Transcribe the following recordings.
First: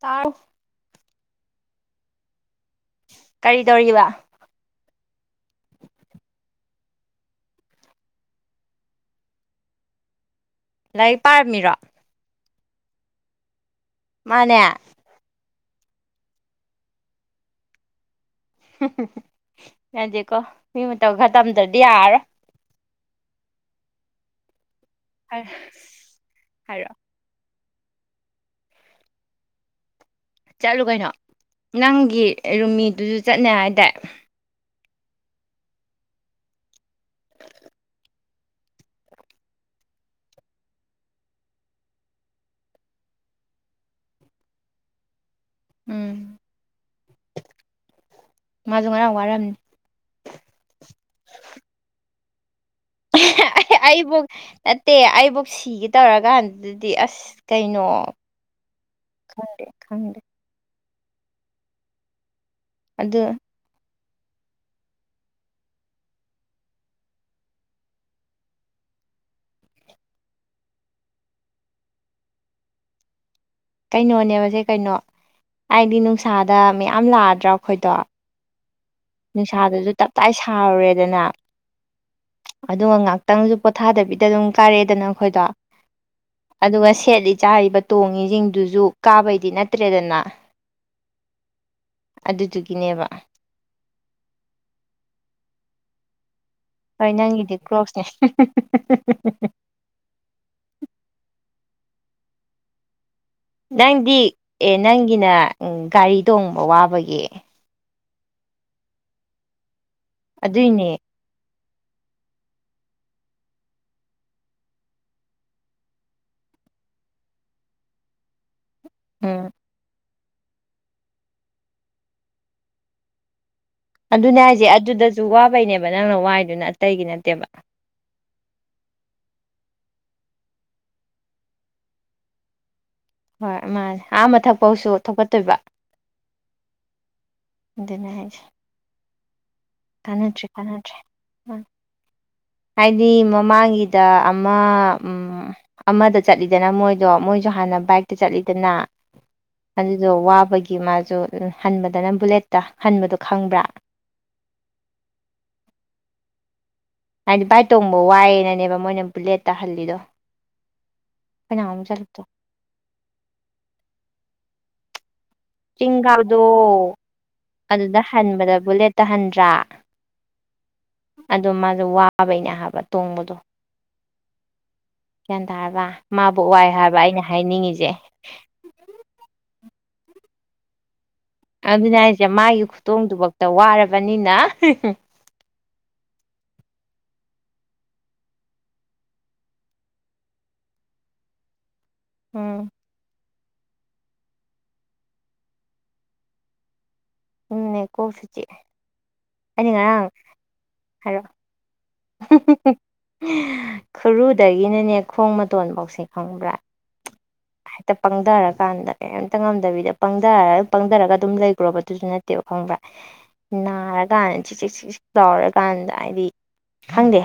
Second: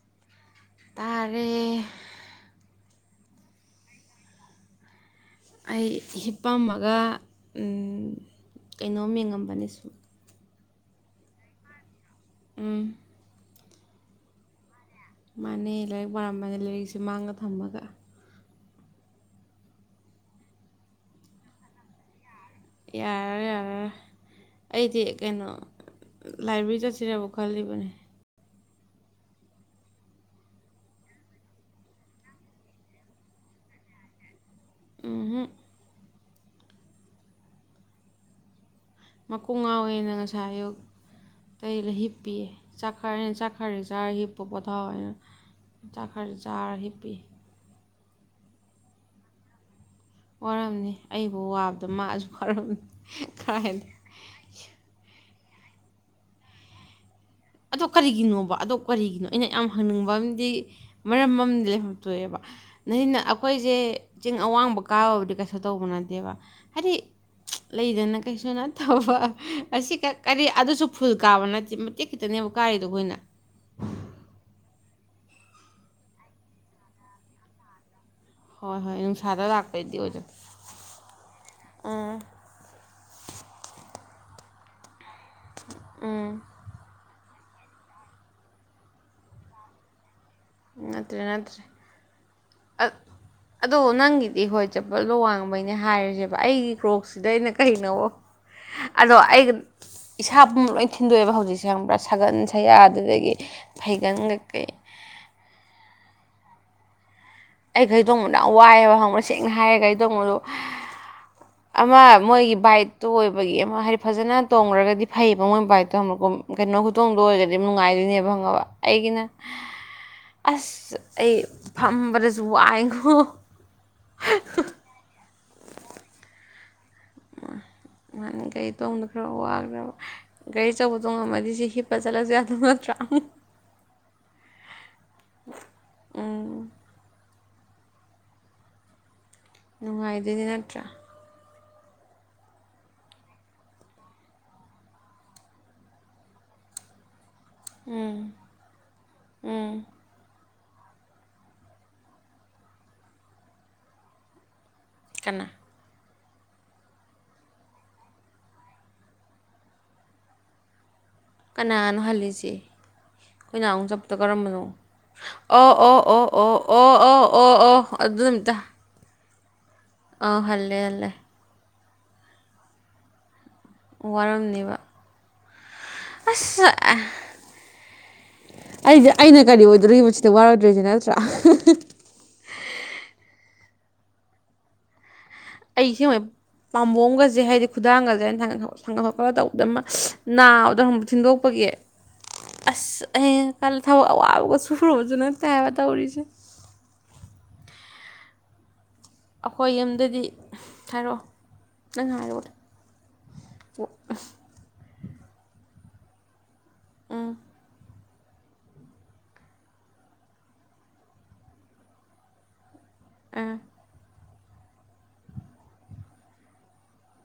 ꯇꯥꯔ‌ꯦ ꯇꯥꯔꯦ ꯀꯔꯤ ꯇꯧꯔꯤꯕ ꯑꯩ ꯍꯤꯞꯄꯝꯃꯒ ꯀꯩꯅꯣꯝ ꯌꯦꯡꯉꯝꯕꯅꯤ ꯁꯨꯝ ꯂꯥꯏꯔꯤꯛ ꯄꯥꯔꯝꯃꯤꯔꯣ ꯎꯝ ꯃꯥꯅꯦ ꯃꯥꯥꯟꯅꯦ ꯂꯥꯏꯔꯤꯛ ꯄꯥꯔꯝꯕꯅꯤ ꯂꯥꯏꯔꯤꯛꯁꯦ ꯃꯥꯡꯗ ꯊꯝꯃꯒ ꯌꯥꯗ‌ꯦꯀꯣ ꯃꯤ ꯃꯇꯧ ꯈꯔ ꯇꯝꯗ꯭ꯔꯗꯤ ꯌꯥꯔꯔꯣꯏ ꯌꯥꯔꯦ ꯌꯥꯔ‌ꯦ ꯑꯩꯗꯤ ꯀꯩꯅꯣ ꯍꯥꯏꯔꯛꯑꯣ ꯂꯥꯏꯕ꯭‌ꯦꯔꯤ ꯆꯠꯁꯤꯔꯦꯕꯣ ꯈꯜꯂꯤꯕꯅꯤ ꯆꯠꯂꯨ ꯀꯩꯅꯣ ꯅꯪꯒꯤ ꯔꯨꯝꯃꯤꯗꯨꯁꯨ ꯆꯠꯅꯤ ꯍꯥꯏꯗꯥꯏ ꯎꯍꯨꯝ ꯃꯀꯣꯡ ꯉꯥꯎꯋꯦꯅ ꯉꯁꯥꯏ ꯑꯌꯨꯛ ꯑꯩꯔꯥ ꯍꯤꯞꯄꯤꯌꯦ ꯆꯥꯛꯈꯔ ꯆꯥꯛꯈꯔ ꯆꯥꯔꯥꯍꯤꯞꯄꯨ ꯄꯣꯊꯥꯎ ꯍꯥꯏꯅ ꯆꯥꯛ ꯈꯔꯁꯤ ꯆꯥꯔ ꯍꯤꯞꯄꯤ ꯃꯥꯖꯨ ꯉꯔꯥꯡ ꯋꯥꯔꯝꯅꯤ ꯋꯥꯔꯝꯅꯤ ꯑꯩꯕꯨ ꯋꯥꯕꯗ ꯃꯥꯁꯨ ꯋꯥꯔꯝꯅꯤ ꯀꯥꯏꯗꯩ ꯑꯩꯕꯨꯛ ꯅꯠꯇꯦ ꯑꯩꯕꯨꯛ ꯁꯤꯒꯦ ꯇꯧꯔꯀꯥꯟꯗꯨꯗꯗꯤ ꯑꯁ ꯀꯩꯅꯣ ꯑꯗꫭ ꯀꯔꯤꯒꯤꯅꯣꯕ ꯑꯗꫭ ꯀꯔꯤꯒꯤꯅꯣ ꯑꯩꯅ ꯈꯪꯗꯦ ꯌꯥꯝ ꯍꯪꯅꯤꯡꯕ ꯈꯪꯗꯦ ꯑꯃꯥꯗꯤ ꯃꯔꯝ ꯑꯃꯥꯥꯗꯤ ꯂꯩꯐꯝ ꯊꯣꯛꯑꯦꯕ ꯅꯅ ꯑꯗꯨ [unintelligible] ꯑꯩꯈꯣꯏ ꯁꯦ ꯆꯤꯡ ꯑꯋꯥꯡꯕ ꯀꯥꯕꯕꯨꯗꯤ ꯀꯩꯁꯨ ꯇꯧꯕ ꯅꯠꯇꯦꯕ ꯍꯥꯏꯗꯤ ꯂꯩꯗꯅ ꯀꯩꯁꯨ ꯅꯠꯇꯧꯕ ꯑꯁꯤ ꯀꯔꯤ ꯑꯗꯨꯁꯨ ꯐꯨꯜ ꯀꯥꯕ ꯅꯠꯇꯦ ꯃꯇꯤꯛ ꯈꯤꯇꯅꯦꯕ ꯀꯥꯏꯔꯤꯗꯣ ꯑꯩꯈꯣꯏꯅ ꯀꯩꯅꯣꯅꯦꯕꯁꯦ ꯀꯩꯅꯣ ꯍꯥꯏꯗꯤ ꯅꯨꯡꯁꯥꯗ ꯃꯌꯥꯝ ꯂꯥꯛꯑꯗ꯭ꯔꯥ ꯑꯩꯈꯣꯏꯗꯣ ꯍꯣꯏ ꯍꯣꯏ ꯅꯨꯡꯁꯥ ꯅꯨꯡꯁꯥꯗꯁꯨ ꯇꯞꯇꯥꯏ ꯁꯥꯔꯨꯔꯦꯗꯅ ꯎꯝ ꯑꯗꯨꯒ ꯉꯥꯛꯇꯪꯁꯨ ꯄꯣꯊꯥꯗꯕꯤꯗ ꯑꯗꯨꯝ ꯀꯥꯔꯦꯗꯅ ꯑꯩꯈꯣꯏꯗꯣ ꯎꯝ ꯑꯗꯨꯒ ꯁꯦꯠꯂꯤ ꯆꯥꯔꯤꯕ ꯇꯣꯡꯉꯤꯁꯤꯡꯗꯨꯁꯨ ꯀꯥꯕꯩꯗꯤ ꯅꯠꯇ꯭ꯔꯦꯗꯅꯥ ꯅꯠꯇ꯭ꯔꯦ ꯅꯠꯇ꯭ꯔꯦ ꯑ- ꯑꯗꯨꯗꯨꯒꯤꯅꯦꯕ ꯑꯗꯣ ꯅꯪꯒꯤꯗꯤ ꯍꯣꯏ ꯆꯝꯄꯜꯗꫭ ꯋꯥꯡꯕꯩꯅꯦ ꯍꯥꯏꯔꯁꯦꯕ ꯑꯩꯒꯤ ꯍꯣꯏ ꯀꫭ꯭ꯔꯣꯛꯁꯤꯗ ꯑꯩꯅ ꯅꯪꯒꯤꯗꯤ ꯀꯩꯅꯣ ꯀ꯭ꯔꯣꯛꯁꯅꯦ ꯑꯗꯣ ꯑꯩꯒ ꯏꯁꯥ ꯄꯨꯝꯕꯥ ꯂꯣꯏ ꯊꯤꯟꯗꯣꯛꯑꯦꯕ ꯍꯧꯖꯤꯛꯁꯦ ꯈꯪꯕ꯭ꯔꯥ ꯁꯥꯒꯟ ꯁꯌꯥ ꯑꯗꯨꯗꯒꯤ ꯐꯩꯒꯟ ꯅꯪꯗꯤ ꯀꯩꯀꯩ ꯑꯦ ꯅꯪꯒꯤꯅ ꯒꯥꯔꯤ ꯇꯣꯡꯕ ꯋꯥꯕꯒꯤ ꯑꯩ ꯒꯥꫪꯤ ꯇꫭꯡꯕꯁ‌ꯦ ꯌꯥꯝ ꯋꯥꯏꯑꯦꯕ ꯈꯪꯕ꯭ꯔꯥ ꯁꯦꯡꯅ ꯍꯥꯏꫪ ꯒꯔꯤ ꯇꫭꯡꯕꯗꯨ ꯑꯗꯨꯏꯅꯦ ꯑꯃꯥ ꯃꯣꯏꯒꯤ ꯕꯥꯏꯛꯇꯨ ꯑꯣꯏꯕꯒꯤ ꯑꯃꯥ ꯍꯥꯏꯗꯤ ꯐꯖꯅ ꯇꯣꯡꯉꯨꯔꯒꯗꯤ ꯐꯩꯌꯦꯕ ꯃꯣꯏ ꯕꯥꯏꯠꯇꯣ ꯑꯃꯨꯛꯀꯨꯝ ꯀꯩꯅꯣ ꯈꯨꯇꯣꯡꯗꯣ ꯑꯣꯏꯔꯗꯤ ꯅꯨꯡꯉꯥꯏꯗꯣꯏꯅꯦꯕ ꯈꯪꯉꯕ ꯑꯩꯒꯤꯅ ꯎꯝ ꯑꯁ ꯑꯩ ꯐꯝꯕꯗꯁꯨ ꯋꯥꯏꯉꫭ ꯑꯗꯨꯅꯦ ꯍꯥꯏꯁꯦ ꯑꯗꯨꯗꯁꯨ ꯋꯥꯕꯩꯅꯦꯕ ꯅꯪꯅ ꯋꯥꯏꯗꯨꯅ ꯑꯇꯩꯒꯤ ꯅꯠꯇꯦꯕ ꯅꯍꯥꯟ ꯒꫪꯤ ꯇꯣꯡꯕꯗꫭ ꯈꯔ ꯋꯥꯒ꯭ꯔ‌ꯦꯕꯥ ꯒꯥꯔꯤ ꯑꯆꯧꯕ ꯇꫭꯡꯉꯝꯃꯗꯤ ꯁꯤ ꯍꯞꯄ ꯆꯠꯂꯁꯨ ꯌꯥꯗꯧ ꯅꯠꯇ꯭ꯔꯥ ꯍꯣꯏ ꯃꯥꯅꯦ ꯑꯥ ꯃꯊꯛꯄꯧꯁꯨ ꯊꯧꯒꯠꯇꯣꯏꯕ ꯎꯝ ꯑꯗꯨꯅ‌ꯦ ꯍꯥꯏꯖ‌ꯦ ꯅꯨꯡꯉꯥꯏꯗꯣꯏꯅꯤ ꯅꯠꯇ꯭ꯔꯥ ꯀꯥꯟꯅꯗ꯭ꯔꯦ ꯍꯥꯏꯗꯤ ꯃꯃꯥꯡꯒꯤꯗ ꯑꯃ ꯎꯝ ꯑꯃꯗ ꯆꯠꯂꯤ ꯗꯅꯥ ꯃꯣꯏꯗꯣ ꯃꯣꯏꯁꯨ ꯍꯥꯟꯅ ꯕꯥꯏꯛꯇ ꯎꯝ ꯆꯠꯂꯤꯗꯅ ꯎꯝ ꯑꯗꯨ ꯑꯗꯨ ꯋꯥꯕꯒꯤ ꯃꯥꯁꯨ ꯍꯟꯕꯗꯅ ꯕꯨꯂꯦꯠꯇ ꯍꯟꯕꯗꯣ ꯈꯪꯕ꯭ꯔꯥ ꯀꯥꯅ ꯍꯥꯏꯗꯤ ꯕꯥꯏꯛ ꯇꯣꯡꯕ ꯋꯥꯏꯌꯦꯅꯅꯦꯕ ꯃꯣꯏꯅ ꯕꯨꯂꯦꯠꯇꯥ ꯍꯜꯂꯤꯗꯣ ꯑꯩꯈꯣꯏ ꯅꯍꯥꯟꯃꯨꯛ ꯀꯅꯥꯅꯣ ꯆꯠꯂꯨꯕꯗꯣ ꯍꯜꯂꯤꯁꯦ ꯑꯩꯈꯣꯏ ꯅꯍꯥꯃꯨꯛ ꯆꯠꯄꯗꯣ ꯀꯔꯝꯕꯅꯣ ꯑꯣ ꯑꯣ ꯆꯤꯡ ꯑꯣ ꯀꯥꯕꯗꯣ ꯑꯣ ꯑꯣ ꯑꯣ ꯑꯣ ꯑꯣ ꯑꯗꯨꯅꯤꯇꯥ ꯇꯍꯟꯗ꯭ꯔꯥ ꯑꯥ ꯍꯜꯂꯦ ꯍꯜꯂꯦ ꯑꯗꯣ ꯃꯥꯖꯨ ꯋꯥꯕꯩꯅꯦ ꯍꯥꯏꯕ ꯇꯣꯡꯕꯗꯣ ꯋꯥꯔꯝꯅꯦꯕ ꯒ꯭ꯌꯥꯟ ꯇꯥꯔꯕ ꯃꯥꯕꯧ ꯋꯥꯏ ꯍꯥꯏꯕ ꯑꯩꯅ ꯍꯥꯏꯅꯤꯡꯉꯤꯖ‌ꯦ ꯑꯩꯖꯦ ꯑꯩꯅ ꯀꯔꯤ ꯑꯣꯏꯗꯣꯔꯤꯕ ꯁꯤꯗ ꯋꯥꯔꯣꯏꯗ꯭ꯔꯤꯖꯦ ꯅꯠꯇ꯭ꯔꯥ ꯑꯗꯨꯅ‌ꯦ ꯍꯥꯏꯁꯦ ꯃꯥꯒꯤ ꯈꯨꯇꯣꯡꯗꯨꯕꯧꯇ ꯋꯥꯔꯕꯅꯤꯅ ꯑꯩ [unintelligible] ꯄꯥꯝꯕꯣꯝꯒꯖꯦ ꯍꯥꯏꯗꯤ ꯈꯨꯗꯥꯡꯒꯖꯦ ꯑꯩꯅ ꯊꯥꯡꯒꯠ ꯊꯥꯡꯒꯠ ꯈꯣꯠꯀꯠꯂ ꯇꯧꯕꯗ ꯑꯃ ꯅꯥꯕꯗꫭ ꯈꯪꯕ ꯊꯤꯟꯗꯣꯛꯄꯒꯤ ꯎꯝ ꯏꯁ ꯑꯩ ꯈꯜꯂꯤ ꯊꯕꯛ ꯑꯋꯥꯕꯒ ꯁꯨꯔꯨꯕꯖꯨ ꯅꯠꯇꯦ ꯍꯥꯏꯕ ꯇꯧꯔꯤꯖꯦ ꯎꯝꯅꯦ ꯀꫭꯛꯁꯨ ꯆꯤꯛꯑ‌ꯦ ꯑꯈꯣꯏ ꯌꯨꯝꯗꯗꯤ ꯍꯥꯏꯔꯣ ꯍꯥꯏꯔꯛꯑꯣ ꯈꯨꯔꯨꯗꯒꯤꯅꯅꯦ ꯈꯣꯡ ꯃꯇꯣꯟꯕꯧꯁꯦ ꯈꯪꯕ꯭ꯔꯥ ꯎꯝ ꯇ ꯄꯪꯗꯔꯀꯥꯟꯗ ꯀꯩꯝꯇ ꯉꯝꯗꯕꯤꯗ ꯄꯪꯗꯔ ꯄꯪꯗꯔꯒ ꯑꯗꯨꯝ ꯂꯩꯒꯔꯣꯕ ꯗꯨꯖꯨ ꯅꯠꯇꯦꯕ ꯈꯪꯕ꯭ꯔꯥ ꯑꯥ ꯅꯥꯔꯀꯥꯟꯗ ꯆꯤꯆꯤꯛ ꯆꯤꯛꯆꯤꯛ ꯂꯥꯎꯔꯀꯥꯟꯗ ꯍꯥꯏꯗꯤ ꯈꯪꯗꯦ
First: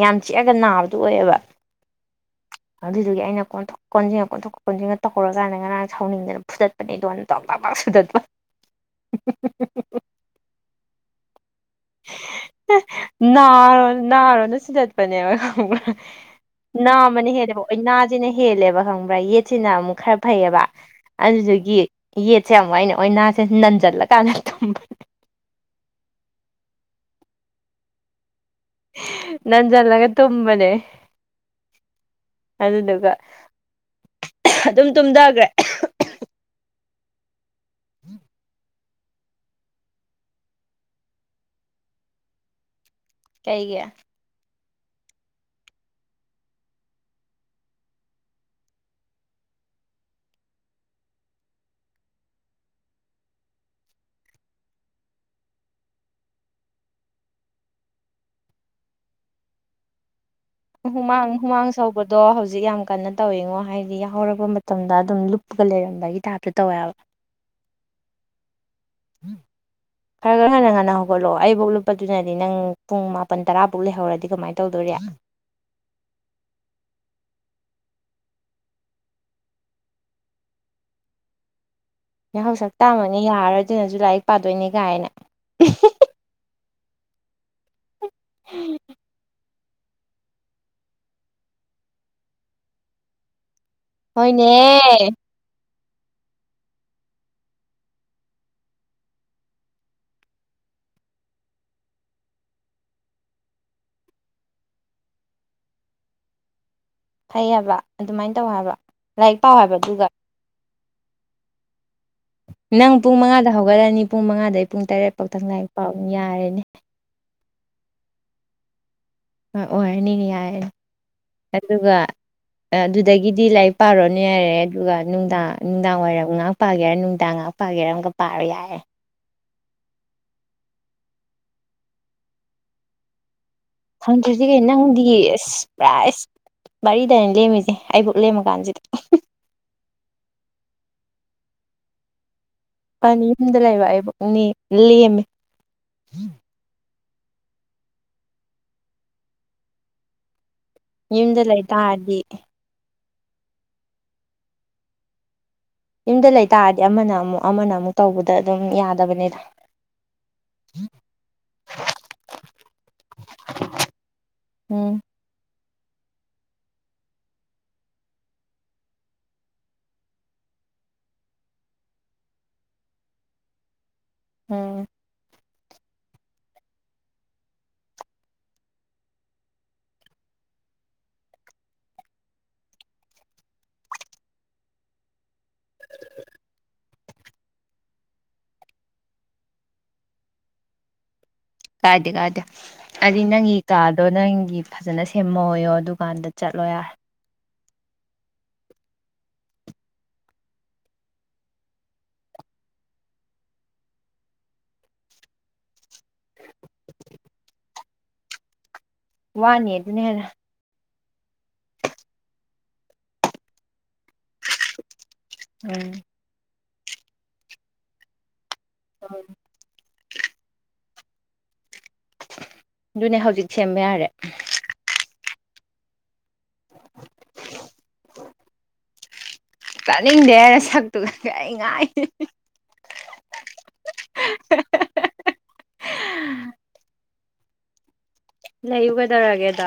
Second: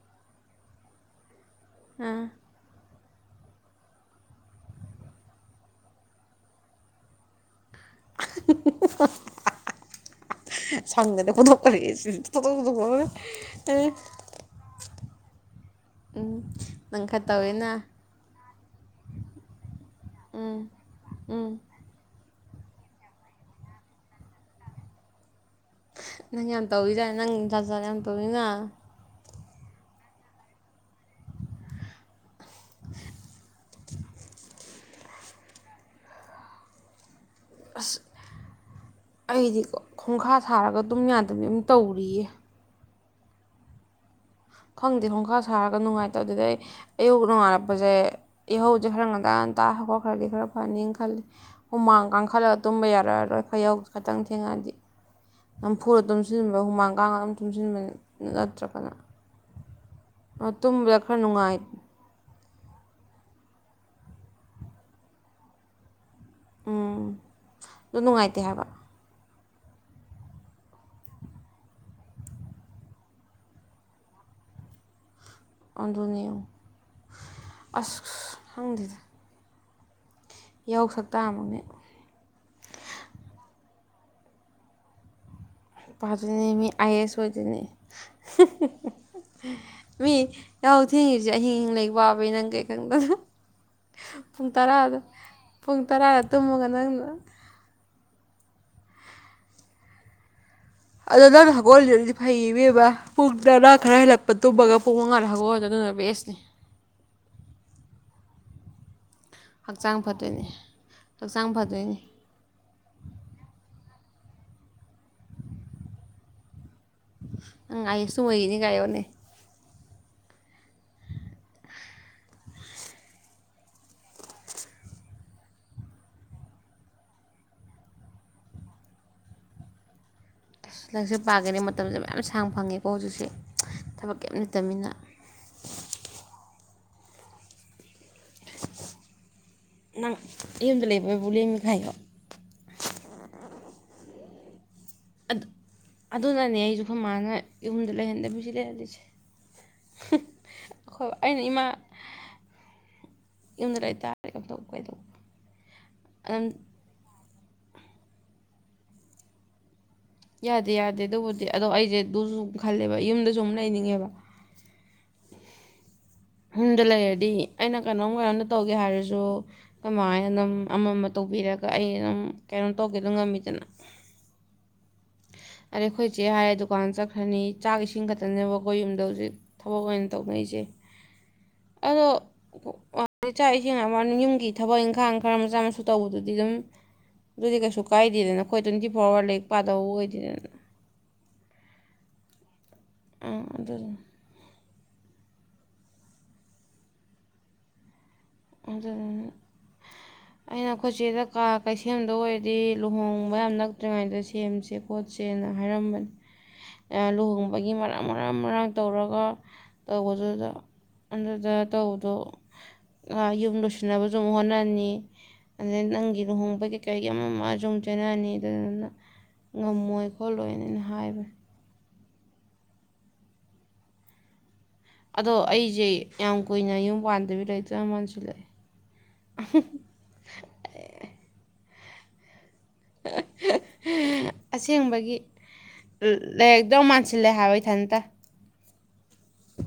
ꯌꯥꯝ ꯆꯤꯛꯑꯒ ꯅꯥꯕꯗꯨ ꯑꯣꯏꯑꯦꯕ ꯑ ꯑꯗꯨꯗꯨꯒꯤ ꯑꯩꯅ ꯀꯣꯟꯊꫭꯛ ꯀꯣꯟꯖꯤꯉ ꯀꯣꯟꯊꯣꯛꯀ ꯀꯣꯟꯖꯤꯟꯒ ꯇꯧꯔꯀꯥꯟꯗ ꯉꯔꯥꯡ ꯁꯥꯎꯅꯤꯡꯗꯅ ꯐꯨꯗꯠꯄꯅꯦ ꯏꯗꯣꯟ ꯇꫭꯛ ꯇꫭꯛ ꯁꯨꯗꯠꯄ [unintelligible] ꯁꯥꯎꯅꯤꯡꯗꯅ [unintelligible] ꯄꯅꯦꯕ ꯈꯪꯕꯔꯥ ꯅꯪ ꯈꯔ ꯅꯥꯝꯃꯅ ꯍꯦꯜꯂꯦꯕ ꯇꯧꯋꯦꯅ ꯑꯣꯏꯅꯥꯖꯤꯅ ꯍꯦꯜꯂꯦꯕ ꯈꯪ ꯕ ꯌꯦꯠꯁꯤꯅ ꯑꯃꯨꯛ ꯈꯔ ꯎꯝ ꯐꯩꯑꯕ ꯎꯝ ꯑꯗꯨꯗꯨꯏ ꯒꯤ ꯌꯦꯠꯁꯦ ꯑꯃꯨꯛ ꯑꯩꯅ ꯑꯣꯏꯅꯁꯦ ꯅꯟꯖꯜꯂꯀꯥꯟꯗ ꯊꯨꯝꯕ ꯅꯪ ꯌꯥꯝ ꯇꯧꯋꯤꯖꯥꯟ ꯅꯪ ꯖꯥꯠ ꯖꯥꯠ ꯌꯥꯝ ꯇꯧꯋꯤꯅ ꯅꯟꯖꯜꯂꯒ ꯇꯨꯝꯕꯅꯦ ꯑꯗꯨꯗꯨꯒ ꯑꯗꯨꯝ ꯇꯨꯝꯗꯒꯔꯦ ꯑꯁ ꯑꯩꯗꯤꯀꯣ ꯈꯣꯡꯈꯥ ꯁꯥꯔꯒ ꯇꯨꯝ ꯌꯥꯗꯕꯤ ꯑꯝ ꯇꯧꯔꯤꯌꯦ ꯀꯩꯒꯤ ꯈꯪꯗꯦ ꯈꯣꯡꯈꯥ ꯁꯥꯔꯒ ꯅꯨꯡꯉꯥꯏꯇꯗꯨꯗꯩ ꯑꯌꯨꯛ ꯅꯣꯡꯉꯥꯜꯂꯞꯄꯥꯖꯦ ꯌꯥꯍꯧꯖꯦ ꯈꯔ ꯉꯟꯇꯥ ꯉꯟꯇꯥ ꯍꯧꯒꯠꯈ꯭ꯔꯗꯤ ꯈꯔ ꯐꯅꯤ ꯈꯜꯂꯤ ꯍꯨꯃꯥꯡ ꯀꯥꯡꯈꯠꯂ ꯇꯨꯝꯕ ꯌꯥꯔꯑꯔꯣꯏ ꯈꯌꯧ ꯈꯇꯪ ꯊꯦꯡꯉꯑꯗꯤ ꯅꯝꯐꯨꯨꯔ ꯇꯨꯝꯁꯤꯟꯕ ꯍꯨꯃꯥꯡ ꯀꯥꯡ ꯑꯗꯨꯝ ꯇꯨꯝꯖꯤꯟꯕ ꯅꯠꯇ꯭ꯔꯒꯅ ꯇꯨꯝꯕꯗ ꯈꯔ ꯍꯨꯃꯥꯡ ꯅꯨꯡꯉꯥꯏ ꯍꯨꯃꯥꯡ ꯁ ꯁꯧꯕꯗꯣ ꯍꯧꯖꯤꯛ ꯌꯥꯝ ꯀꯟꯅ ꯇꯧꯋꯤꯉꯣ ꯍꯥꯏꯗꯤ ꯌꯥꯍꯧꯔꯛꯄ ꯃꯇꯝꯗ ꯑꯗꯨꯝ ꯂꯨꯞꯄꯒ ꯂꯩꯔꯝꯕꯒꯤ ꯇꯥꯏꯞꯇ ꯇꯧꯋꯦ ꯍꯥꯏꯕ ꯎꯝ ꯗꯨ ꯅꯨꯉꯥꯏꯇꯦ ꯍꯥꯏꯕ [unintelligible] ꯈꯔꯒ ꯉꯟꯅ ꯉꯟꯅ ꯍꯧꯒꯠꯂꯣ ꯑꯩꯕꯧ ꯂꯨꯞꯄꯗꯨꯅꯗꯤ ꯅꯪ ꯄꯨꯡ ꯃꯥꯄꯟ ꯇꯔꯥꯕꯧ ꯂꯩꯍꯧꯔꯗꯤ ꯀꯃꯥꯏ ꯇꯧꯗꯣꯔꯤ ꯑꯗꯨꯨꯅꯦ ꯌꯦꯡꯉꯨ ꯑꯁ ꯈꯪꯗꯦꯗ ꯌꯧ ꯁꯛꯇꯥꯃꯛꯅꯦ ꯌꯥꯍꯧ ꯁꯛꯇꯥꯃꯛꯅꯦ ꯌꯥꯔꯣꯏ ꯑꯗꯨꯅꯖꯨ ꯂꯥꯏꯔꯤꯛ ꯄꯥꯗꯣꯏꯅꯦ ꯀꯥꯏꯅ ꯄꯥꯗꯣꯏꯅꯦ ꯃꯤ ꯑꯥꯏ ꯑꯦꯁ ꯑꯣꯏꯗꯣꯏꯅꯤ ꯃꯤ ꯌꯥꯍꯧ ꯊꯦꯡꯉꯤꯖꯦ ꯑꯍꯤꯡ ꯑꯍꯤꯡ ꯂꯩꯏꯛ ꯄꯥꯕꯩ ꯅꯪ ꯀꯩ ꯈꯪꯗꯅ ꯄꯨꯡ ꯍꯣꯏꯅꯦ ꯇꯔꯥꯗ ꯄꯨꯡ ꯇꯔꯥ ꯇꯨꯝꯃꯒ ꯅꯪꯅ ꯑꯗꯣ ꯅꯪꯅ ꯍꯧꯒꯣꯂꯤꯗꯨꯗꯤ ꯐꯩꯌꯦ ‌ꯏꯕꯦꯝꯃꯥ ꯄꯨꯡ ꯇꯔꯥ ꯈꯔ ꯍꯦꯜꯂꯛꯄ ꯇꯨꯝꯃꯒ ꯄꯨꯡ ꯃꯉꯥꯗ ꯍꯒꯣꯠꯂꯤꯗꯨ ꯑꯗꯨꯅ ꯕꯦꯁꯅꯤ ꯐꯩ ꯍꯥꯏꯕ ꯑꯗꯨꯃꯥꯏꯟ ꯇꯧ ꯍꯥꯏꯕ ꯂꯥꯏꯔꯤꯛ ꯄꯥꯎ ꯍꯥꯏꯕ ꯑꯗꯨꯒ ꯑꯗꯨꯅꯤ ꯍꯛꯆꯥꯡ ꯐꯗꯣꯏꯅꯤ ꯅꯪ ꯄꯨꯡ ꯃꯉꯥꯗ ꯍꯧꯒꯠꯂꯅꯤ ꯄꯨꯡ ꯃꯉꯥꯗꯩ ꯄꯨꯡ ꯇꯔꯦꯠ ꯄꯥꯎꯊꯪ ꯂꯥꯏꯔꯤꯛ ꯄꯥꯎꯅꯦ ꯌꯥꯔꯦꯅꯦ ꯑꯪ ꯑꯥꯏ ꯑꯦꯁ ꯁꯨ ꯑꯣꯏꯒꯅꯤ ꯒꯥꯏꯌꯨꯅꯦ ꯎꯝ ꯑꯣꯏꯔꯅꯤꯅꯦ ꯌꯥꯏꯅꯦ ꯑꯗꯨꯒ ꯑꯦꯗꯨꯗꯒꯤꯗꯤ ꯂꯥꯏꯔꯤꯛ ꯄꯥꯔꯣꯅꯦ ꯌꯥꯔꯦ ꯑꯗꯨꯒ ꯅꯨꯡꯗꯥꯡ ꯅꯨꯡꯗꯥꯡ ꯋꯥꯏꯔꯝ ꯉꯥꯛ ꯄꯥꯒꯦ ꯍꯥꯏꯔ ꯅꯨꯡꯗꯥꯡ ꯉꯍꯥꯛ ꯄꯥꯒꯦ ꯑꯝꯒ ꯄꯥꯔꯣ ꯌꯥꯔꯦ ꯑꯁ ꯅꯪꯁꯨ ꯄꯥꯒꯅꯤ ꯃꯇꯝꯁꯦ ꯃꯌꯥꯝ ꯁꯥꯡ ꯐꯪꯉꯦꯀꯣ ꯍꯧꯖꯤꯛꯁꯦ ꯊꯕꯛ ꯀꯩꯝ ꯈꯪꯗ꯭ꯔꯗꯤ ꯀꯩ ꯂꯩꯇꯕꯅꯤꯅ ꯅꯪꯗꯤꯁ ꯄ꯭ꯔꯥꯏꯁ ꯃꯔꯤꯗꯅ ꯂꯦꯝꯃꯤꯖꯦ ꯑꯩꯕꯨꯛ ꯂꯦꯝꯃꯀꯥꯟꯁꯤꯗ ꯅꯪ ꯌꯨꯝꯗ ꯂꯩꯕ ꯑꯩꯕꯥꯎ ꯂꯦꯝꯃꯤ ꯀꯥꯏꯌꯣ ꯄꯅꯤ ꯌꯨꯝꯗ ꯂꯩꯕ ꯑꯩꯕꯛ ꯅꯦ ꯂꯦꯝꯃꯦ ꯑꯗꯨ ꯑꯗꯨꯅꯅꯦ ꯑꯩꯖꯨ ꯑꯈꯣꯏ ꯃꯥꯥꯅ ꯌꯨꯝꯗ ꯂꯩꯍꯟꯗꯕꯤ ꯁꯤ ꯂꯩꯍꯜꯂꯤꯁꯦ ꯈꯣꯕ ꯌꯨꯝꯗ ꯑꯩꯅ ꯂꯩ ꯏꯃꯥ ꯇꯥꯔꯗꯤ ꯌꯨꯝꯗ ꯂꯩꯇꯥꯔꯗꯤ [unintelligible] ꯌꯨꯝꯗ ꯑꯗꯨꯝ ꯂꯩꯇꯥꯔꯗꯤ ꯑꯃꯅ ꯑꯃꯨꯛ ꯑꯃꯅ ꯑꯃꯨꯛ ꯇꯧꯕꯗ ꯑꯗꯨꯝ ꯌꯥꯗꯕꯅꯤꯗ ꯌꯥꯗꯦ ꯌꯥꯗꯦ ꯑꯗꯨꯕꯨꯗꯤ ꯑꯗꯣ ꯑꯩꯖꯦ ꯑꯗꯨꯖꯨ ꯎꯝ ꯈꯜꯂꯤꯕ ꯌꯨꯝꯗꯖꯨ ꯎꯝ ꯂꯩꯅꯤꯡꯉꯦꯕ ꯎꯝ ꯌꯨꯝꯗ ꯂꯩꯔꯗꯤ ꯑꯩꯅ ꯀꯩꯅꯣꯝ ꯀꯩꯅꯣꯝꯗ ꯇꯧꯒꯦ ꯍꯥꯏꯔꯖꯨ ꯈꯣꯏ ꯃꯥꯍꯣꯏꯅ ꯑꯗꯨꯝ ꯑꯃ ꯑꯃ ꯇꯧꯕꯤꯔꯒ ꯑꯩ ꯑꯗꯨꯝ ꯀꯩꯅꯣ ꯇꯧꯒꯦꯗꯣ ꯉꯝꯃꯤꯗꯅ ꯎꯝ ꯑꯗꯩ ꯑꯩꯈꯣꯏ ꯏꯆꯦ ꯍꯥꯏꯔꯦ ꯗꯨꯀꯥꯟ ꯆꯠꯈ꯭ꯔꯅꯤ ꯆꯥꯛ ꯏꯁꯤꯡ ꯈꯛꯇꯅꯦꯕ ꯑꯩꯈꯣꯏ ꯌꯨꯝꯗ ꯍꯧꯖꯤꯛ ꯊꯕꯛ ꯑꯣꯏꯅ ꯇꯧꯅꯔꯤꯁꯦ ꯑꯗꯣ [unintelligible] ꯆꯥꯛ ꯏꯁꯤꯡ ꯍꯥꯏꯕꯩ ꯋꯥꯅꯦ ꯌꯨꯝꯒꯤ ꯊꯕꯛ ꯏꯪꯈꯥꯡ ꯈꯔ ꯃꯆꯥ ꯃꯁꯨ ꯇꯧꯕꯗꯨꯗꯤ ꯑꯗꯨꯝ ꯑꯗꯨꯗꯤ ꯀꯩꯁꯨ ꯀꯥꯏꯗꯦꯗꯅ ꯑꯩꯈꯣꯏ ꯇꯣꯏꯟꯇꯤ ꯐꯣꯔ ꯑꯋꯥꯔ ꯂꯥꯏꯔꯤꯛ ꯄꯥꯠ ꯇꯧꯑꯣꯏꯗꯤꯟ ꯀꯥꯏꯗꯦ ꯀꯥꯏꯗꯦ ꯍꯥꯏꯗꯤ ꯑꯥ ꯅꯪꯒꯤ ꯑꯗꯨꯗꯨꯅ ꯀꯥꯗꯣ ꯅꯪꯒꯤ ꯐꯖꯅ ꯁꯦꯝꯃꯣꯑꯣꯌꯣ ꯑꯗꯨꯀꯥꯟꯗ ꯆꯠꯂꯣ ꯌꯥꯔꯦ ꯑꯗꯨꯗꯨꯅ [inaudible] ꯑꯩꯅ ꯑꯈꯣꯏ ꯆꯦꯗ ꯀꯥ ꯀꯩ ꯁꯦꯝꯗꯣ ꯑꯣꯏꯔꯗꯤ ꯂꯨꯍꯣꯡꯕ ꯌꯥꯝ ꯅꯛꯇ꯭ꯔꯤꯉꯥꯏꯗ ꯁꯦꯝꯖꯦ‍ ꯈꯣꯠꯁꯦꯅ ꯍꯥꯏꯔꯝꯕꯅꯤ ꯌꯥꯝꯅ ꯑ ꯂꯨꯍꯣꯡꯕꯒꯤ ꯃꯔꯥꯡ ꯃꯔꯥꯡ ꯃꯔꯥꯡ ꯇꯧꯔ ꯋꯥꯅꯤ ꯑꯗꯨꯅ ꯍꯦꯟꯅ ꯑꯗꯨꯗ ꯇꯧꯗꯣ ꯑ ꯌꯨꯝ ꯂꯣꯏꯁꯤꯟꯅꯕꯁꯨ ꯑꯃꯨꯛ ꯍꯣꯅꯅꯤ ꯑꯗꯩ ꯎꯝ ꯅꯪꯒꯤ ꯂꯨꯍꯣꯡꯕꯒꯤ ꯀꯩꯒꯤ ꯑꯃ ꯑꯃꯖꯨꯝ ꯆꯦꯟꯅꯔꯅꯤ ꯑꯗꯨꯗꯨꯅ [unintelligible] ꯉꯝꯃꯣꯏ ꯈꯣꯠꯂꯣꯏꯅ ꯑꯩꯅ ꯍꯥꯏꯕꯅꯤ ꯑꯗꯨꯅꯦ ꯍꯧꯖꯤꯛ ꯁꯦꯝꯕ ꯌꯥꯔꯦ ꯑꯗꯣ ꯑꯩꯖꯦ ꯌꯥꯝ ꯀꯨꯏꯅ ꯌꯨꯝ ꯄꯥꯟꯗꯕꯤ ꯂꯩꯔꯛꯇꯣꯏ ꯌꯥꯝ ꯃꯥꯟꯁꯤꯜꯂꯛꯑꯦ ꯇꯥꯅꯤꯡꯗꯦꯍꯦ ꯅꯁꯛꯇꯨꯒ ꯑꯩ ꯉꯥꯏ ꯑꯁꯦꯡꯕꯒꯤ ꯂꯩꯗꯧ ꯃꯥꯟꯁꯤꯜꯂꯦ ꯍꯥꯏꯕ ꯏꯊꯟꯇ ꯂꯩꯌꯨ ꯀꯩꯗꯧꯔꯒꯦꯗ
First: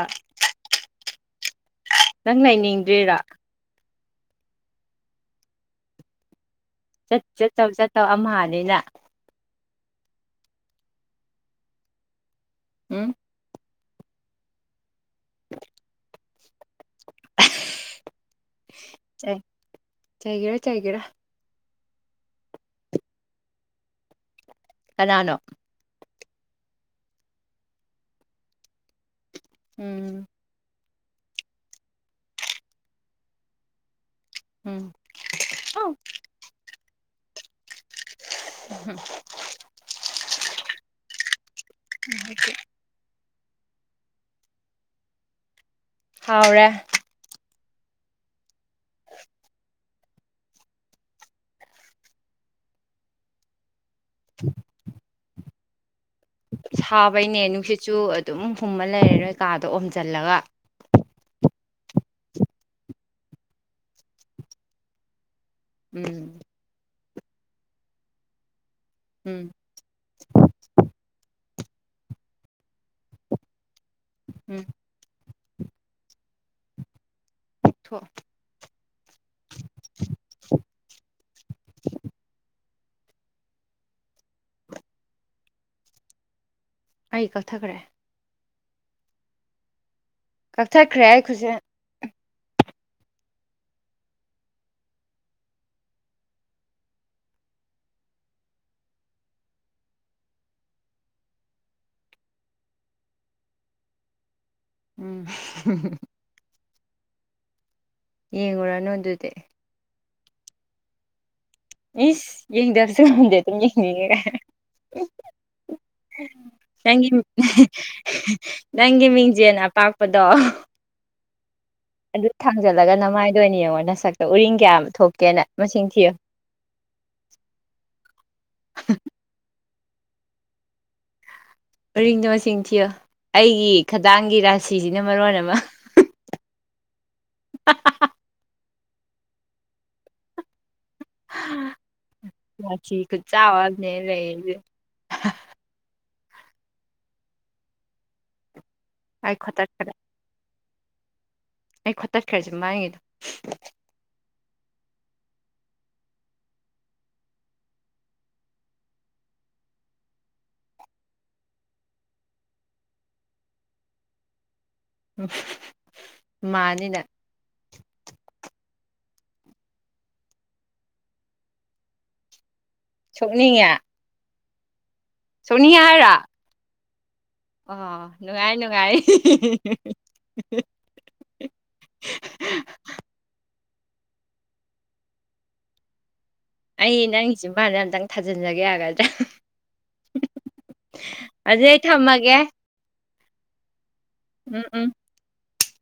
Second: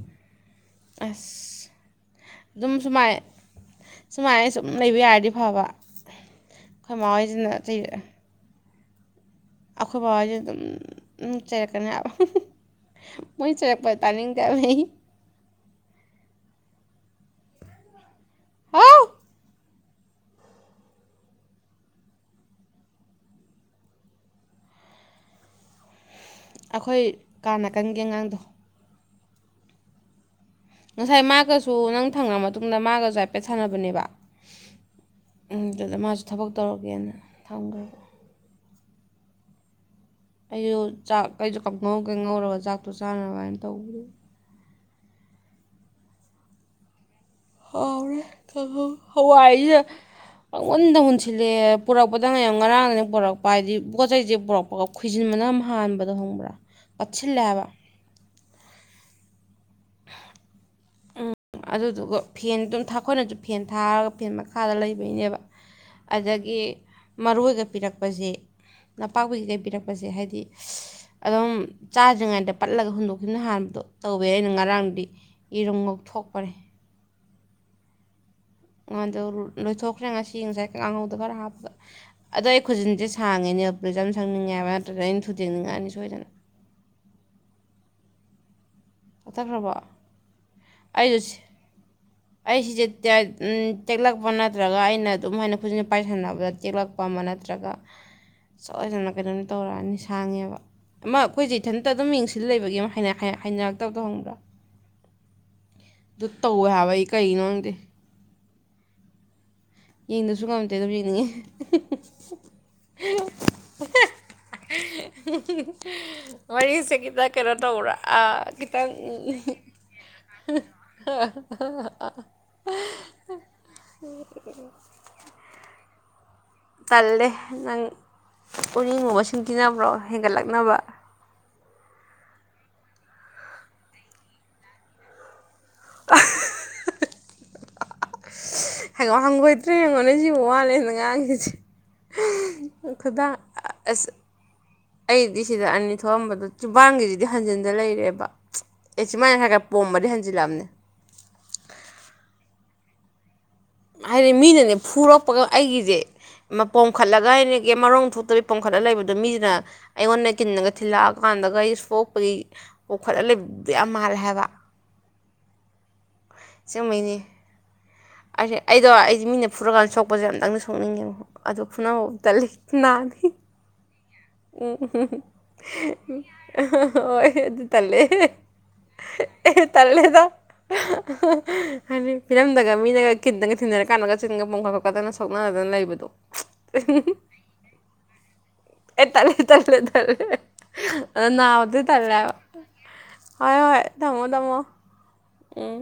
ꯑꯁ ꯅꯪ ꯑꯗꯨꯝ ꯁꯨꯃꯥꯏ ꯂꯩꯅꯤꯡꯗ꯭ꯔꯤꯔꯣ ꯁꯨꯃꯥꯏꯅ ꯁꯨꯝ ꯂꯩꯕ ꯌꯥꯔꯗꯤ ꯐꯕ ꯑꯩꯈꯣꯏꯃꯥ ꯍꯣꯏꯁꯤꯅ ꯑꯝꯍꯥꯅꯤꯅ ꯑꯩꯈꯣꯏ ꯕꯕꯥꯁꯦ ꯑꯗꯨꯝ ꯆꯩꯔꯛꯀꯅꯤꯕ ꯎꯝ ꯃꯣꯏ ꯆꯩꯔꯛꯄ ꯇꯅꯤꯡꯇ‌ꯦ ‌ꯍꯥꯏꯕ ꯑꯩ [unintelligible] ꯍꯥꯎ ꯆꯩꯥꯏꯒꯦꯔꯥ ꯆꯩꯥꯏꯒꯦꯔꯥ ꯑꯅꯥꯅꯣ ꯑꯩꯈꯣꯏ ꯀꯥ ꯅꯥꯀꯟꯒꯤ ꯑꯉꯥꯡꯗꯣ ꯎꯝ ꯉꯁꯥꯏ ꯃꯥꯒꯁꯨ ꯅꯪ ꯊꯪꯅ ꯃꯇꯨꯡꯗ ꯃꯥꯒꯁꯨ ꯍꯥꯏꯐꯦꯠ ꯁꯥꯟꯅꯕꯅꯦꯕ ꯎꯝ ꯎꯝ ꯑꯧ ꯑꯗꯨꯗ ꯃꯥꯁꯨ ꯊꯕꯛ ꯇꯧꯔꯒꯦꯅ ꯊꯝꯈ꯭ꯔꯕ [unintelligible] ꯑꯩꯁꯨ ꯆꯥꯛ ꯀꯩꯁꯨ ꯀꯪꯉꯧ ꯀꯩ ꯉꯧꯔꯒ ꯆꯥꯛꯇꯣ ꯆꯥꯅꯔ ꯀꯥꯏꯅ ꯇꯧꯕꯗ ꯍꯥꯎꯔꯦ ꯍꯥꯎꯔ‌ꯦ ꯀꯪꯍꯧ ꯍꯋꯥꯏꯖꯤꯗ ꯄꯪꯉꯨꯟꯗ ꯍꯨꯟꯁꯤꯜꯂꯦ ꯄꯨꯔꯛꯄꯗꯪ ꯉ ꯌꯥꯝ ꯉꯔꯥꯡꯗꯅꯤ ꯄꯨꯔꯛꯄ ꯄꯥꯏꯗꯤ ꯄꯣꯠꯆ ꯆꯩꯁꯦ ꯄꯨꯔꯛꯄꯒ ꯈꯣꯏꯖꯤꯟꯕꯅ ꯑꯃ ꯍꯥꯟꯕꯗꯣ ꯈꯪꯕ꯭ꯔꯥ ꯄꯠꯁꯤꯜꯂꯦ ꯁꯥꯕꯩꯅꯦ ꯍꯥꯏꯕ ꯅꯨꯡꯁꯤꯠꯁꯨ ꯑꯗꯨꯝ ꯍꯨꯝꯃ ꯂꯩꯔꯔꯣꯏ ꯀꯥꯗꯣ ꯑꯣꯝꯁꯤꯜꯂꯒ ꯎꯝ ꯑꯗꯨꯗꯨꯒ ꯐꯦꯟ ꯑꯗꯨꯝ ꯊꯥꯈꯣꯏꯅꯁꯨ ꯐꯦꯟ ꯊꯥꯔꯒ ꯐꯦꯟ ꯃꯈꯥꯗ ꯂꯩꯕꯩꯅꯦꯕ ꯎꯝ ꯑꯗꯒꯤ ꯃꯔꯣꯏꯒ ꯄꯤꯔꯛꯄꯁ‌ꯦ ꯅꯄꯥꯛꯄꯤ ꯎꯝ ꯀꯩ ꯀꯩ ꯄꯤꯔꯛꯄꯁꯦ ꯍꯥꯏꯗꯤ ꯑꯗꯨꯝ ꯆꯥꯗ꯭ꯔꯤꯉꯩꯗ ꯄꯠꯂꯒ ꯍꯨꯟꯗꯣꯛꯈꯤꯕꯅ ꯍꯥꯟꯕꯗꯣ ꯇꯧꯋꯦ ꯑꯩꯅ ꯎꯝ ꯉꯔꯥꯡꯗꯤ ꯏꯔꯨꯝ ꯉꯧꯊꯣꯛꯄꯅ‌ꯦ ꯊꯣꯛ ꯉꯥꯡꯗꯣ ꯂꯣꯏꯊꯣꯛꯈ꯭ꯔꯦ ꯉꯁꯤ ꯉꯁꯥꯏ ꯀꯥꯡꯍꯧꯗ ꯈꯔ ꯍꯥꯞꯄꯒ ꯑꯗꯣ ꯑꯩ ꯈꯨꯖꯤꯟꯁꯦ ꯁꯥꯡꯉꯤꯅꯦ ꯄ꯭ꯔꯤꯖꯝ ꯁꯪꯅꯤꯡꯉꯦ ꯍꯥꯏꯕ ꯅꯠꯇ꯭ꯔꯗ ꯑꯩꯅ ꯊꯨꯗꯦꯡꯅꯤꯡꯉꯛꯑꯅꯤ ꯁꯣꯏꯗꯅ ꯑꯩ ꯀꯛꯊꯈ꯭ꯔꯦ ꯀꯛꯊꯈ꯭ꯔꯕ‌ꯣ ꯀꯛꯊꯠꯈ꯭ꯔꯦ ꯑꯩꯈꯨꯖꯤꯟ ꯑꯩ ꯁꯤꯁꯦ ꯇꯦꯛꯂꯛꯄ ꯅꯠꯇ꯭ꯔꯒ ꯑꯩꯅ ꯑꯗꯨꯝ ꯍꯥꯏꯅ ꯈꯨꯖꯤꯅ ꯄꯥꯏꯁꯟꯅꯕꯗ ꯇꯦꯛꯂꯛꯄ ꯄ ꯑꯃ ꯅꯠꯇ꯭ꯔꯒ ꯁꯣꯏꯗꯅ ꯀꯩꯅꯣꯅꯤ ꯇꯧꯔꯛꯑꯅꯤ ꯁꯥꯡꯉꯦꯕ ꯑꯃ ꯑꯩꯈꯣꯏꯁꯦ ꯏꯊꯟꯇ ꯑꯗꯨꯝ ꯌꯦꯡꯁꯤꯟ ꯂꯩꯕꯒꯤ ꯍꯥꯏꯅꯔꯛꯇꯕꯗ‌ꯣ ꯈꯪꯕ꯭ꯔꯥ ꯎꯝ ꯑꯗꯨ ꯇꯧꯋꯦ ꯍꯥꯏꯕ ꯑꯩ ꯀꯔꯤꯒꯤꯅꯣ ꯈꯪꯗꯦ ꯌꯦꯡꯉꯨꯔꯅꯨ ꯑꯗꯨꯗꯤ ꯌꯦꯡꯗꯁꯨ ꯉꯝꯗꯦ ꯑꯗꯨꯝ ꯌꯦꯡꯅꯤꯡꯉꯦ ꯏꯁ ꯌꯦꯡꯗꯔꯁꯨ ꯉꯝꯗꯦ ꯑꯗꯨꯝ ꯌꯦꯡꯅꯤꯡꯉ‌ꯦ ꯒꯥꯏ [unintelligible] ꯋꯥꯔꯤꯁꯦ ꯅꯪꯒꯤ ꯈꯤꯇꯪ ꯀꯩꯅꯣ ꯇꯧꯕ꯭ꯔꯥ ꯈꯤꯇꯪ ꯅꯪꯒꯤ ꯃꯤꯡꯖꯦꯜ ꯑꯄꯥꯛꯄꯗꯣ [unintelligible] ꯑꯗꯨ ꯊꯥꯡꯖꯜꯂꯒ ꯅꯃꯥꯏꯗ ꯑꯣꯏꯅ ꯌꯦꯡꯉꯣ ꯅꯁꯛꯇ ꯎꯔꯤꯡ ꯀꯌꯥ ꯑꯃ ꯊꯣꯛꯀꯦꯅ ꯃꯁꯤꯡ ꯊꯤꯌꯨ ꯇꯜꯂꯦ ꯅꯪ ꯎꯔꯤꯡꯕꯨ ꯃꯁꯤꯡ ꯊꯤꯅꯕ꯭ꯔꯣ ꯍꯦꯟꯒꯠꯂꯛꯅꯕ ꯎꯔꯤꯡꯗꯣ ꯃꯁꯤꯡ ꯊꯤꯌꯣ ꯑꯩꯒꯤ ꯈꯗꯥꯡꯒꯤ ꯔꯥꯁꯤꯁꯤꯅ ꯃꯔꯣꯟ ꯑꯃ [unintelligible] ꯍꯩꯉꯣ ꯍꯪꯒꫭꯏꯇ꯭ꯔ ꯌꯡꯦꯉꯣꯅꯦ ꯁꯤꯕꯨ ꯋꯥꯂꯦꯅ ꯌꯥꯝꯒꯤꯁ ꯔꯥꯁꯤ ꯈꯨꯗꯥꯡ ꯈꯨꯠꯆꯥꯎ ꯑꯃꯅꯦ ꯑꯁ ꯂꯩꯔꯤꯁꯦ ꯑꯩꯗꯤ ꯁꯤꯗ ꯑꯅꯤ ꯊꯣꯛꯑꯝꯕꯗꯣ ꯆꯨꯕꯥꯟꯒꯤꯖꯤꯗꯤ ꯍꯟꯖꯤꯟꯗ ꯂꯩꯔꯦꯕ ꯑꯦ ꯑꯩ ꯁꯨꯃꯥꯏꯅ ꯈꯔ ꯈꯔ ꯈꯣꯠꯇꯠꯈ꯭ꯔꯦ ꯄꯣꯝꯕꯗꯤ ꯍꯟꯖꯤꯜꯂꯛꯑꯝꯅꯦ ꯑꯩ ꯈꫭꯠꯇꯠꯈ꯭ꯔꯁꯦ ꯃꯥꯡꯉꯤꯗꯣ ꯍꯥꯏꯗꯤ ꯃꯤꯅꯅꯦ ꯐꯨꯔꯛꯄꯒ ꯑꯩꯒꯤꯁꯦ ꯑꯃ ꯄꯣꯝꯈꯠꯂꯒ ꯍꯥꯏꯩꯅꯒ ꯃꯔꯣꯡ ꯊꯣꯛꯇꯒꯤ ꯄꯣꯝꯈꯠꯂ ꯂꯩꯕꯗꯣ ꯃꯤꯁꯤꯅ ꯑꯩꯉꯣꯟꯗ ꯀꯤꯟꯅꯒ ꯊꯤꯜꯂꯛꯑꯀꯥꯟꯗꯒ ꯑꯩ ꯁꯣꯛꯄꯒꯤ ꯄꫭꯝꯈꯠꯂ ꯂꯩꯕꯗ ꯌꯥꯝ ꯃꯥꯜꯂꯦ ꯍꯥꯏꯕ ꯃꯥꯟꯅꯤ ꯅꯪ ꯑꯁꯦꯡꯕꯩꯅꯦ ꯑꯩꯁꯦ ꯑꯩꯗꯣ ꯑꯩꯁꯦ ꯃꯤꯅ ꯐꯨꯔꯀꯥꯟꯗ ꯁꯣꯛꯄꯁꯦ ꯑꯝꯇꯪꯗꯤ ꯁꯣꯛꯅꯤꯡꯉꯦ ꯑꯗꫭ ꯐꯨꯅꯕ ꯇꯜꯂꯤ ꯅꯥꯏ [unintelligible] [unintelligible] ꯁꯣꯛꯅꯤꯡꯉꯦ ꯍꯥꯏꯔꯥ ꯍꯣꯏ ꯑꯗꯨ ꯇꯜꯂꯦ ꯅꯨꯡꯉꯥꯏ ꯅꯨꯡꯉꯥꯏ ꯇꯜꯂꯦꯗ ꯍꯥꯏꯗꯤ ꯐꯤꯂꯝꯗꯒ ꯃꯤꯅꯒ ꯀꯤꯟꯗꯒ ꯊꯤꯟꯅꯔ ꯀꯥꯟꯗꯒ ꯆꯤꯟꯒ ꯄꯣꯝꯈꯠꯄꯠ ꯈꯛꯇꯅ ꯁꯣꯛꯅꯗꯅ ꯂꯩꯕꯗꯣ ꯑꯩ ꯅꯪꯒꯤ ꯆꯤꯝꯕꯥꯟꯖꯤ ꯑꯝꯇꯪ ꯊꯥꯖꯤꯟꯖꯒꯦ ꯑꯒ ꯑꯦ ꯇꯜꯂꯦ ꯇꯜꯂꯦ ꯇꯜꯂꯦ ꯑ ꯑꯗꯨꯗꯤ ꯅꯥꯕꯗꯤ ꯑꯩ ꯇꯜꯂꯦꯍꯥꯕ ꯊꯝꯃꯒꯦ ꯍꯣꯏ ꯍꯣꯏ ꯊꯝꯃꯣ ꯊꯝꯃꯣ ꯎꯝ ꯎꯝ ꯎꯝ